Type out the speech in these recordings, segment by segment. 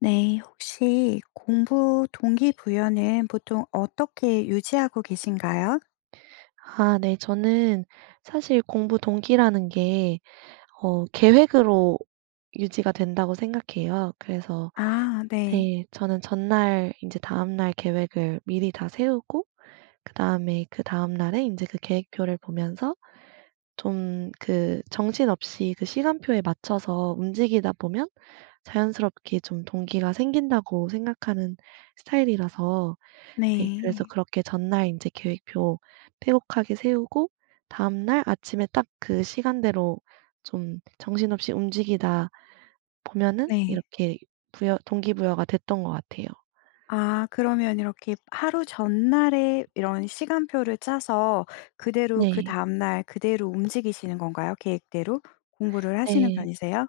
네. 혹시 공부 동기부여는 보통 어떻게 유지하고 계신가요? 아 네 저는 사실 공부 동기라는 게 어 계획으로 유지가 된다고 생각해요. 그래서 아 네. 네 저는 전날 인제 다음날 계획을 미리 다 세우고 그다음에 그다음 날에 인제 그 계획표를 보면서 좀 그 정신없이 그 시간표에 맞춰서 움직이다 보면 자연스럽게 좀 동기가 생긴다고 생각하는 스타일이라서 네 그래서 네. 그렇게 전날 인제 계획표 빼곡하게 세우고 다음 날 아침에 딱 그 시간대로 좀 정신없이 움직이다 보면은 네. 이렇게 부여 동기부여가 됐던 것 같아요. 아 그러면 이렇게 하루 전날에 이런 시간표를 짜서 그대로 그 네. 다음 날 그대로 움직이시는 건가요 계획대로? 공부를 하시는 네. 편이세요?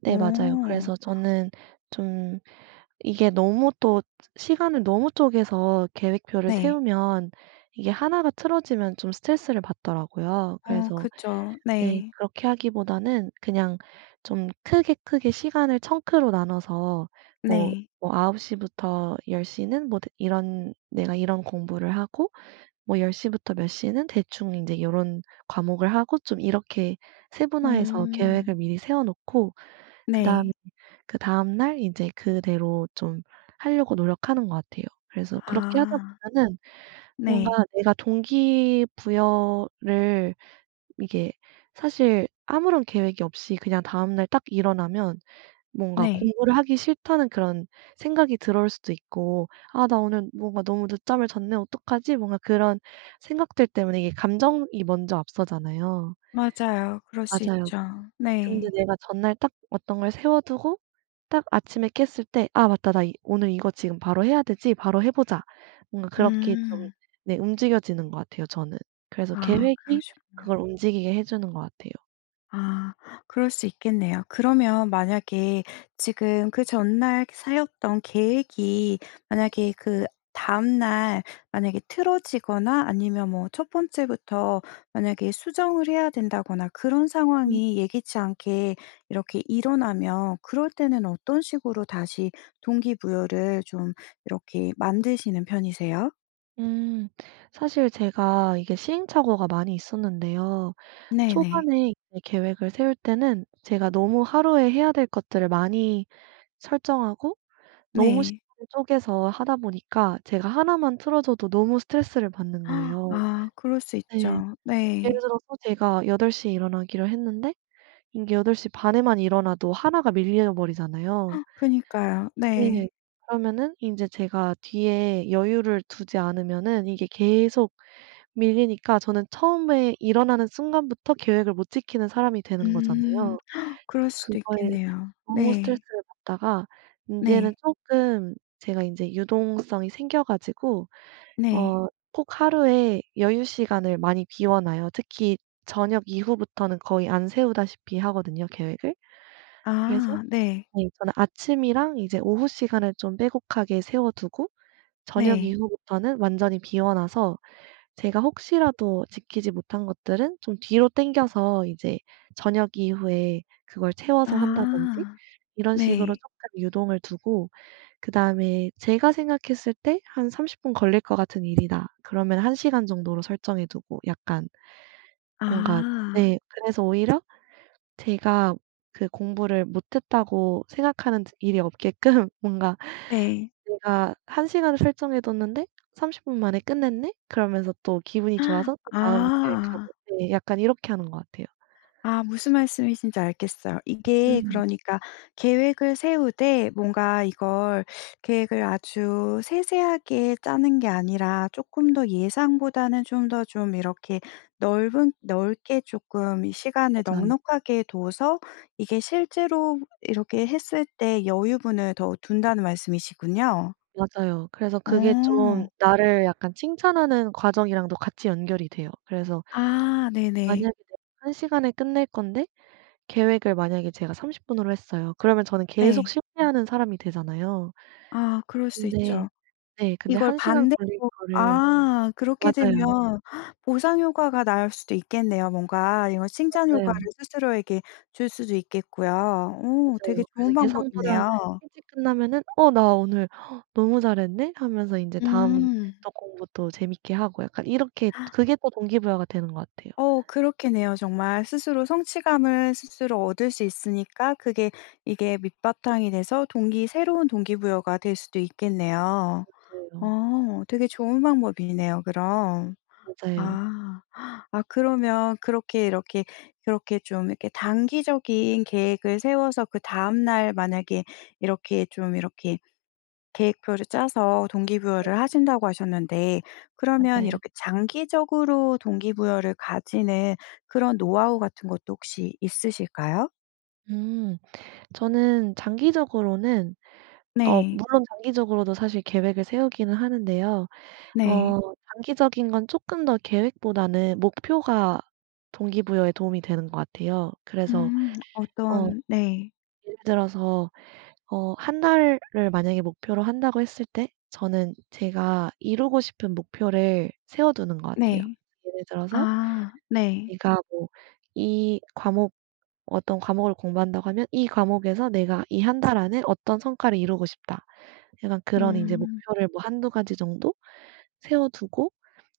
네 맞아요. 오. 그래서 저는 좀 이게 너무 또 시간을 너무 쪼개서 계획표를 네. 세우면 이게 1 가 틀어지면 좀 스트레스를 받더라고요. 어 그래서 그쵸. 네 네. 그렇게 하기보다는 그냥 좀 크게, 크게 시간을 청크로 나눠서 뭐 네. 뭐 9:00 부터 10:00 는 뭐 드 이런 내가 이런 공부를 하고 뭐 10:00 부터 몇 시는 대충 인제 요런 과목을 하고 좀 이렇게 세분화해서 계획을 음. 미리 세워 놓고 그다음 네. 그다음 날 인제 그대로 좀 하려고 노력하는 것 같아요. 그래서 그렇게 하다 아. 보면은 뭔가 네. 내가 동기 부여를 이게 사실 아무런 계획이 없이 그냥 다음 날 딱 일어나면 뭔가 네. 공부를 하기 싫다는 그런 생각이 들어올 수도 있고 '아 나 오늘 뭔가 너무 늦잠을 잤네? 어떡하지?' 뭔가 그런 생각들 때문에 이게 감정이 먼저 앞서잖아요. 맞아요. 그럴 수 맞아요. 있죠. 근데 네. 내가 전날 딱 어떤 걸 세워두고 딱 아침에 깼을 때 '아 맞다 나 이 오늘 이거 지금 바로 해야 되지. 바로 해보자.' 뭔가 그렇게 좀 음. 네 움직여지는 것 같아요 저는. 그래서 아 계획이 그러시군요. 그걸 움직이게 해주는 것 같아요. 아 그럴 수 있겠네요. 그러면 만약에 지금 그 전날 세웠던 계획이 만약에 그다음 날 만약에 틀어지거나 아니면 뭐 첫 번째부터 만약에 수정을 해야 된다거나 그런 음. 상황이 예기치 않게 이렇게 일어나면 그럴 때는 어떤 식으로 다시 동기부여를 좀 이렇게 만드시는 편이세요? 음. 사실 제가 이게 시행착오가 많이 있었는데요 네네. 초반에 이제 계획을 세울 때는 제가 너무 하루에 해야 될 것들을 많이 설정하고 너무 네. 시간을 쪼개서 하다 보니까 제가 1 만 틀어져도 너무 스트레스를 받는 거예요. 아 그럴 수 네. 있죠. 예를 네. 들어서 제가 8:00 에 일어나기로 했는데 이게 8:30 에만 일어나도 1 가 밀려버리잖아요. 그니까요. 네. 네. 그러면은 인제 제가 뒤에 여유를 두지 않으면은 이게 계속 밀리니까 저는 처음에 일어나는 순간부터 계획을 못 지키는 사람이 되는 음. 거잖아요. 그럴 수도 그거에 있겠네요. 너무 네. 스트레스를 받다가 인제는 네. 쪼끔 제가 인제 유동성이 생겨 가지고 네. 어 꼭 하루에 여유 시간을 많이 비워 놔요. 특히 저녁 이후부터는 거의 안 세우다시피 하거든요 계획을. 그래서 아 네. 네 저는 아침이랑 이제 오후 시간을 좀 빼곡하게 세워두고 저녁 네. 이후부터는 완전히 비워 놔서 제가 혹시라도 지키지 못한 것들은 좀 뒤로 당겨서 이제 저녁 이후에 그걸 채워서 한다든지 아. 이런 식으로 네. 쪼끔 유동을 두고 그다음에 제가 생각했을 때 '한 30 분 걸릴 것 같은 일이다.' 그러면 1 시간 정도로 설정해 두고 약간 뭔가 아. 네 그래서 오히려 제가 그 공부를 못했다고 생각하는 일이 없게끔 뭔가 네. '내가 1 시간을 설정해뒀는데 30 분 만에 끝냈네.' 그러면서 또 기분이 좋아서 또 다음 아. 계획하고 네 약간 이렇게 하는 것 같아요 아 무슨 말씀이신지 알겠어요. 이게 음. 그러니까 계획을 세우되 뭔가 이걸 계획을 아주 세세하게 짜는 게 아니라 쪼끔 더 예상보다는 좀 더 좀 이렇게 넓은 넓게 쪼끔 시간을 맞아요. 넉넉하게 둬서 이게 실제로 이렇게 했을 때 여유분을 더 둔다는 말씀이시군요. 맞아요. 그래서 그게 좀 어. 나를 약간 칭찬하는 과정이랑도 같이 연결이 돼요. 그래서 아 네네. 만약에 이제 1 시간에 끝낼 건데 계획을 만약에 제가 30 분으로 했어요. 그러면 저는 계속 네. 실패하는 사람이 되잖아요. 아 그럴 수 근데 있죠. 네 근데 이걸 1 시간 반대로 걸릴 거를 아 그렇게 맞아요. 되면 보상 효과가 날 수도 있겠네요 뭔가. 이런 칭찬 효과를 맞아요. 스스로에게 줄 수도 있겠고요. 오 되게 맞아요. 그래서 좋은 예상보다 방법이네요. 일찍 끝나면은 '어 나 오늘 너무 잘했네.' 하면서 인제 다음 음. 또 공부도 재밌게 하고 약간 이렇게 그게 또 동기부여가 되는 것 같아요. 어 그렇겠네요 정말. 스스로 성취감을 스스로 얻을 수 있으니까 그게 이게 밑바탕이 돼서 동기 새로운 동기부여가 될 수도 있겠네요. 맞아요. 어 되게 좋은 방법이네요 그럼. 맞아요. 아. 아 그러면 그렇게 이렇게 그렇게 좀 이렇게 단기적인 계획을 세워서 그다음 날 만약에 이렇게 좀 이렇게 계획표를 짜서 [unintelligible] 동기부여를 하신다고 하셨는데 그러면 맞아요. 이렇게 장기적으로 동기부여를 가지는 그런 노하우 같은 것도 혹시 있으실까요? 음. 저는 장기적으로는 어 네. 물론 장기적으로도 사실 계획을 세우기는 하는데요 네. 어 장기적인 건 쪼끔 더 계획보다는 목표가 동기부여에 도움이 되는 것 같아요. 그래서 음 어 어떤 네. 예를 들어서 어 1 달을 만약에 목표로 한다고 했을 때 저는 제가 이루고 싶은 목표를 세워두는 것 같아요. 네. 예를 들어서 아 네. 내가 뭐 이 과목 어떤 과목을 공부한다고 하면 '이 과목에서 내가 이 1 달 안에 어떤 성과를 이루고 싶다.' 약간 그런 인제 음. 목표를 뭐 1-2 가지 정도 세워두고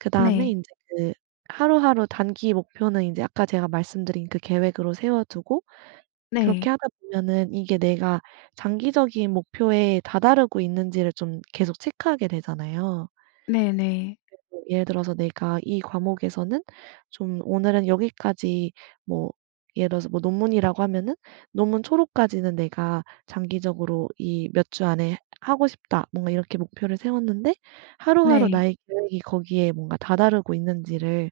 그다음에 네. 인제 그 하루하루 단기 목표는 인제 아까 제가 말씀드린 그 계획으로 세워두고 그렇게 네. 하다 보면은 이게 내가 장기적인 목표에 다다르고 있는지를 좀 계속 체크하게 되잖아요. 네네. [unintelligible] 예를 들어서 내가 이 과목에서는 좀 오늘은 여기까지 뭐 예를 들어서 뭐 논문이라고 하면은 '논문 초록까지는 내가 장기적으로 이 몇 주 안에 하고 싶다.' 뭔가 이렇게 목표를 세웠는데 하루하루 네. 나의 계획이 거기에 뭔가 다다르고 있는지를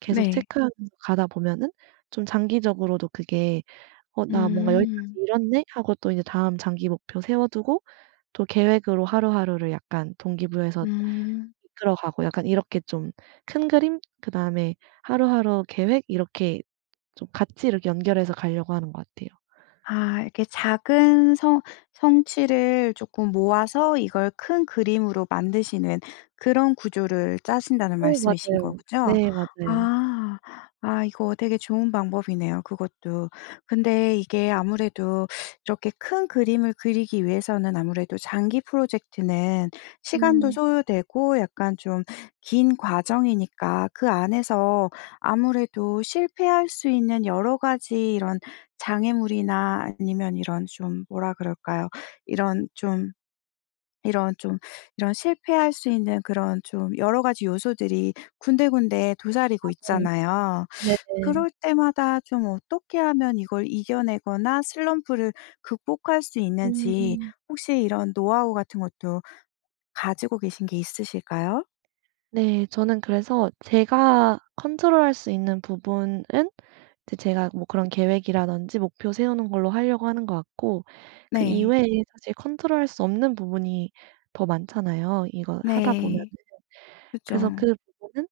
계속 네. 체크하면서 가다 보면은 좀 장기적으로도 그게 '어 나 뭔가 여기까지 음. 이뤘네.' 하고 또 다음 장기 목표 세워두고 또 계획으로 하루하루를 약간 동기 부여해서 음. 들어가고 약간 이렇게 좀 큰 그림 그다음에 하루하루 계획 이렇게 좀 같이 이렇게 연결해서 가려고 하는 것 같아요. 아 이렇게 작은 성 성취를 쪼끔 모아서 이걸 큰 그림으로 만드시는 그런 구조를 짜신다는 어 말씀이신 맞아요. 거죠? 네 맞아요. 아. 아 이거 되게 좋은 방법이네요 그것도. 근데 이게 아무래도 이렇게 큰 그림을 그리기 위해서는 아무래도 장기 프로젝트는 시간도 음. 소요되고 약간 좀 긴 과정이니까 그 안에서 아무래도 실패할 수 있는 여러 가지 이런 장애물이나 아니면 이런 좀 뭐라 그럴까요. 이런 좀 이런 좀 이런 실패할 수 있는 그런 좀 여러 가지 요소들이 군데군데 도사리고 맞아요. 있잖아요. 네네. 그럴 때마다 좀 어떻게 하면 이걸 이겨내거나 슬럼프를 극복할 수 있는지 음. 혹시 이런 노하우 같은 것도 가지고 계신 게 있으실까요? 네. 저는 그래서 제가 컨트롤할 수 있는 부분은 이제 제가 뭐 그런 계획이라든지 목표 세우는 걸로 할려고 하는 것 같고 그 네. 이외에 사실 컨트롤할 수 없는 부분이 더 많잖아요 이걸 하다 보면은. 네. 그래서 그쵸. 그 부분은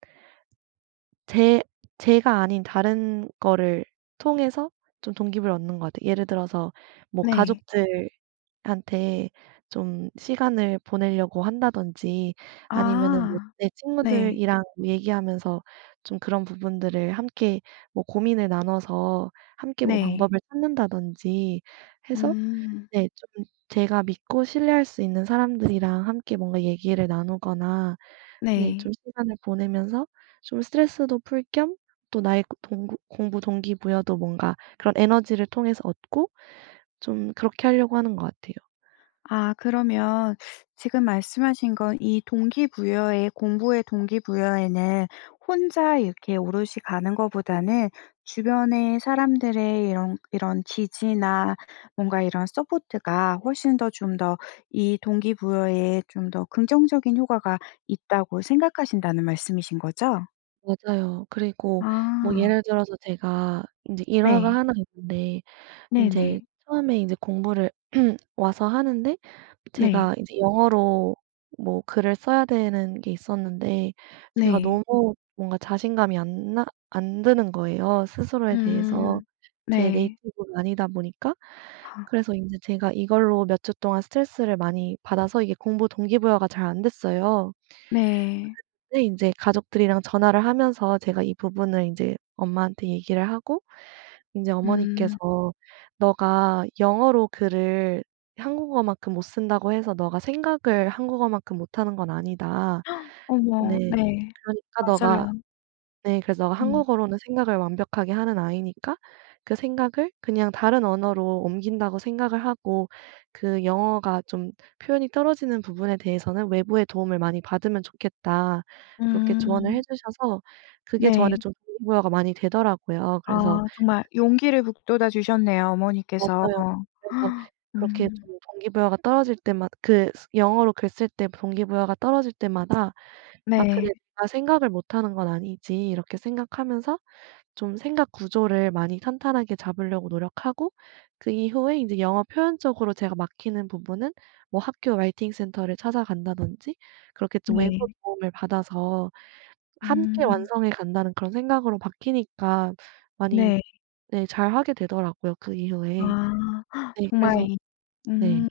제 제가 아닌 다른 거를 통해서 좀 동기부여를 얻는 것 같아요. 예를 들어서 뭐 네. 가족들한테 좀 시간을 보낼려고 한다든지 아니면은 뭐 아. 내 네. 친구들이랑 얘기하면서 좀 그런 부분들을 함께 뭐 고민을 나눠서 함께 뭐 네. 방법을 찾는다든지 해서 음. 네 쪼끔 제가 믿고 신뢰할 수 있는 사람들이랑 함께 뭔가 얘기를 나누거나 네 네. 좀 시간을 보내면서 좀 스트레스도 풀 겸 또 나의 동구 공부 동기부여도 뭔가 그런 에너지를 통해서 얻고 좀 그렇게 할려고 하는 것 같아요. 아 그러면 지금 말씀하신 건 이 동기부여에 공부에 동기부여에는 혼자 이렇게 오롯이 가는 거보다는 주변에 사람들의 이런 이런 지지나 뭔가 이런 서포트가 훨씬 더 좀 더 이 동기부여에 좀 더 긍정적인 효과가 있다고 생각하신다는 말씀이신 거죠? 맞아요. 그리고 뭐 아. 예를 들어서 제가 인제 일화가 네. 1 있는데 인제 네네. 처음에 인제 공부를 와서 하는데 네. 제가 이제 영어로 뭐 글을 써야 되는 게 있었는데 제가 네. 너무 뭔가 자신감이 안나 안 드는 거예요 스스로에 대해서. 음. 제 네. 네이티브도 아니다 보니까. 아. 그래서 인제 제가 이걸로 몇 주 동안 스트레스를 많이 받아서 이게 공부 동기부여가 잘 안됐어요. 네. 그랬는데 인제 가족들이랑 전화를 하면서 제가 이 부분을 인제 엄마한테 얘기를 하고 인제 음. 어머니께서 "너가 영어로 글을 한국어만큼 못 쓴다고 해서 너가 생각을 한국어만큼 못 하는 건 아니다." 어머. 네. 네. "그러니까 너가" 맞아요. 네. "그래서 너가 음. 한국어로는 생각을 완벽하게 하는 아이니까 그 생각을 그냥 다른 언어로 옮긴다고 생각을 하고 그 영어가 좀 표현이 떨어지는 부분에 대해서는 외부의 도움을 많이 받으면 좋겠다." 그렇게 조언을 음. 해주셔서 그게 저한테 네. 좀 동기부여가 많이 되더라고요. 그래서 아 정말 용기를 북돋아 주셨네요, 어머니께서. 맞아요. 그래서 그렇게 음. 좀 동기부여가 떨어질 때마다 그 영어로 글 쓸 때 동기부여가 떨어질 때마다 '아 그래 네. 내가 생각을 못하는 건 아니지.' 이렇게 생각하면서 좀 생각 구조를 많이 탄탄하게 잡을려고 노력하고 그 이후에 인제 영어 표현적으로 제가 막히는 부분은 뭐 학교 라이팅 센터를 찾아간다든지 그렇게 좀 외부 네. 도움을 받아서 함께 음. 완성해 간다는 그런 생각으로 바뀌니까 많이 네. 네 잘하게 되더라고요 그 이후에. 아. 네 정말 그래서 이 네. 음.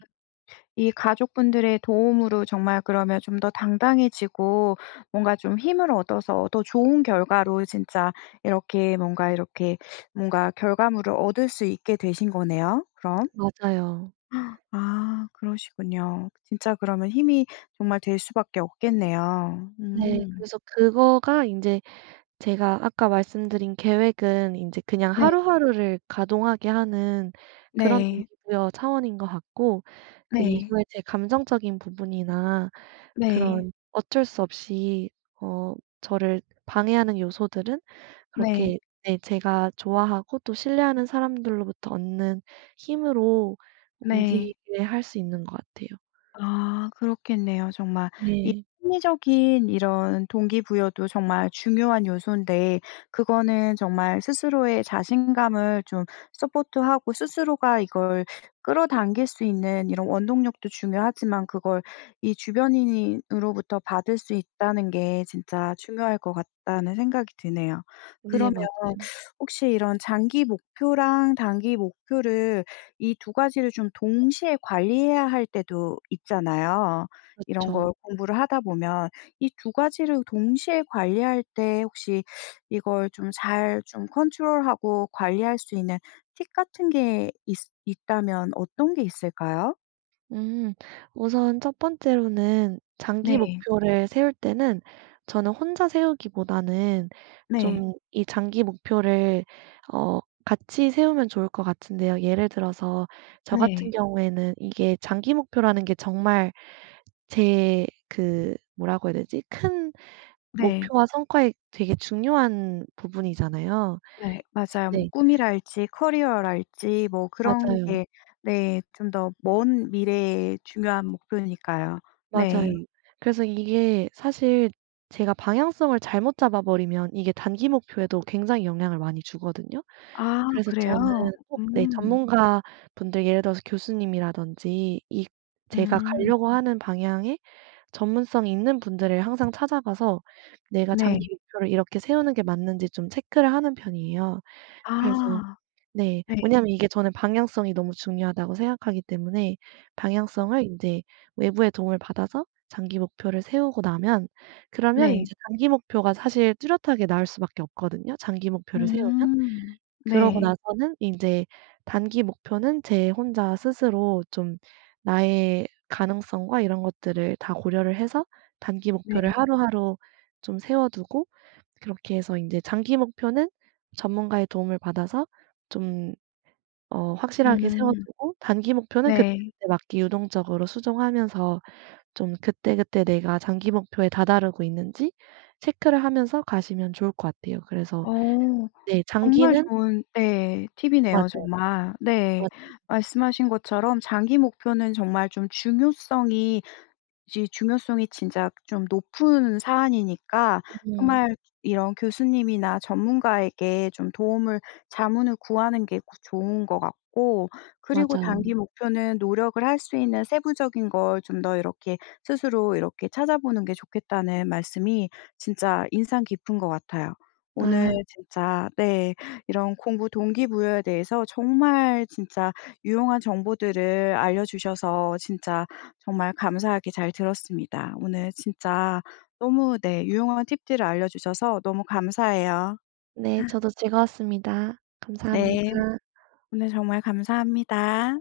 이 가족분들의 도움으로 정말 그러면 좀 더 당당해지고 뭔가 좀 힘을 얻어서 더 좋은 결과로 진짜 이렇게 뭔가 이렇게 뭔가 결과물을 얻을 수 있게 되신 거네요 그럼. 맞아요. 아 그러시군요. 진짜 그러면 힘이 정말 될 수밖에 없겠네요. 네. 음. 그래서 그거가 인제 제가 아까 말씀드린 계획은 인제 그냥 네. 하루하루를 가동하게 하는 그런 네. 동기부여 차원인 것 같고 그 네. 이후에 제 감정적인 부분이나 네. 그런 어쩔 수 없이 어 저를 방해하는 요소들은 네. 그렇게 네 제가 좋아하고 또 신뢰하는 사람들로부터 얻는 힘으로 네. 움직이게 할 수 있는 것 같아요. 아 그렇겠네요 정말. 이 네. 심리적인 이런 동기부여도 정말 중요한 요소인데 그거는 정말 스스로의 자신감을 좀 서포트하고 스스로가 이걸 끌어당길 수 있는 이런 원동력도 중요하지만 그걸 이 주변인이 으로부터 받을 수 있다는 게 진짜 중요할 것 같다는 생각이 드네요. 네 그러면 맞아요. 혹시 이런 장기 목표랑 단기 목표를 이 2 가지를 좀 동시에 관리해야 할 때도 있잖아요, 이런 그렇죠. 걸 공부를 하다 보면. 이 두 가지를 동시에 관리할 때 혹시 이걸 좀 잘 좀 컨트롤하고 관리할 수 있는 팁 같은 게 있으 있다면 어떤 게 있을까요? 음. 우선 1 번째로는 장기 네. 목표를 세울 때는 저는 혼자 세우기보다는 네. 좀 이 장기 목표를 어 같이 세우면 좋을 것 같은데요 예를 들어서 저 같은 네. 경우에는 이게 장기 목표라는 게 정말 제 그 뭐라고 해야 되지 큰 네. 목표와 성과에 되게 중요한 부분이잖아요. 네 맞아요. 뭐 네. 꿈이랄지 커리어랄지 뭐 그런 맞아요. 게 네 좀 더 먼 미래에 중요한 목표니까요. 맞아요. 네. 그래서 이게 사실 제가 방향성을 잘못 잡아버리면 이게 단기 목표에도 굉장히 영향을 많이 주거든요. 아 그래서 저는 그래요? 꼭 네 음. 전문가분들 예를 들어서 교수님이라든지 이 제가 음. 가려고 하는 방향에 전문성이 있는 분들을 항상 찾아가서 내가 네. 장기 목표를 이렇게 세우는 게 맞는지 좀 체크를 하는 편이에요. 그래서 아. 네 네. 왜냐하면 이게 저는 방향성이 너무 중요하다고 생각하기 때문에 아. 방향성을 인제 외부의 도움을 받아서 장기 목표를 세우고 나면 그러면 네. 인제 단기 목표가 사실 뚜렷하게 나올 수밖에 없거든요 장기 목표를 세우면. 음. 그러고 네. 나서는 인제 단기 목표는 제 혼자 스스로 좀 나의 가능성과 이런 것들을 다 고려를 해서 단기 목표를 네. 하루하루 좀 세워 두고 그렇게 해서 인제 장기 목표는 전문가의 도움을 받아서 좀 어 확실하게 세워 음. 두고 단기 목표는 네. 그때그때 막 유동적으로 수정하면서 좀 그때그때 내가 장기 목표에 다다르고 있는지 체크를 하면서 가시면 좋을 것 같아요. 그래서 어. 네 정말 장기는 좋은 네 팁이네요 맞아요. 정말. 네. 맞아요. 말씀하신 것처럼 장기 목표는 정말 좀 중요성이 이제 중요성이 진짜 좀 높은 사안이니까 음. 정말 이런 교수님이나 전문가에게 좀 도움을 자문을 구하는 게 구 좋은 것 같고 그리고 맞아요. 단기 목표는 노력을 할 수 있는 세부적인 걸 좀 더 이렇게 스스로 이렇게 찾아보는 게 좋겠다는 말씀이 진짜 인상 깊은 것 같아요. 오늘 아. 진짜 네 이런 공부 동기부여에 대해서 정말 진짜 유용한 정보들을 알려주셔서 진짜 정말 감사하게 잘 들었습니다. 오늘 진짜 너무 네 유용한 팁들을 알려주셔서 너무 감사해요. 네 저도 즐거웠습니다. 네. 감사합니다. 오늘 정말 감사합니다.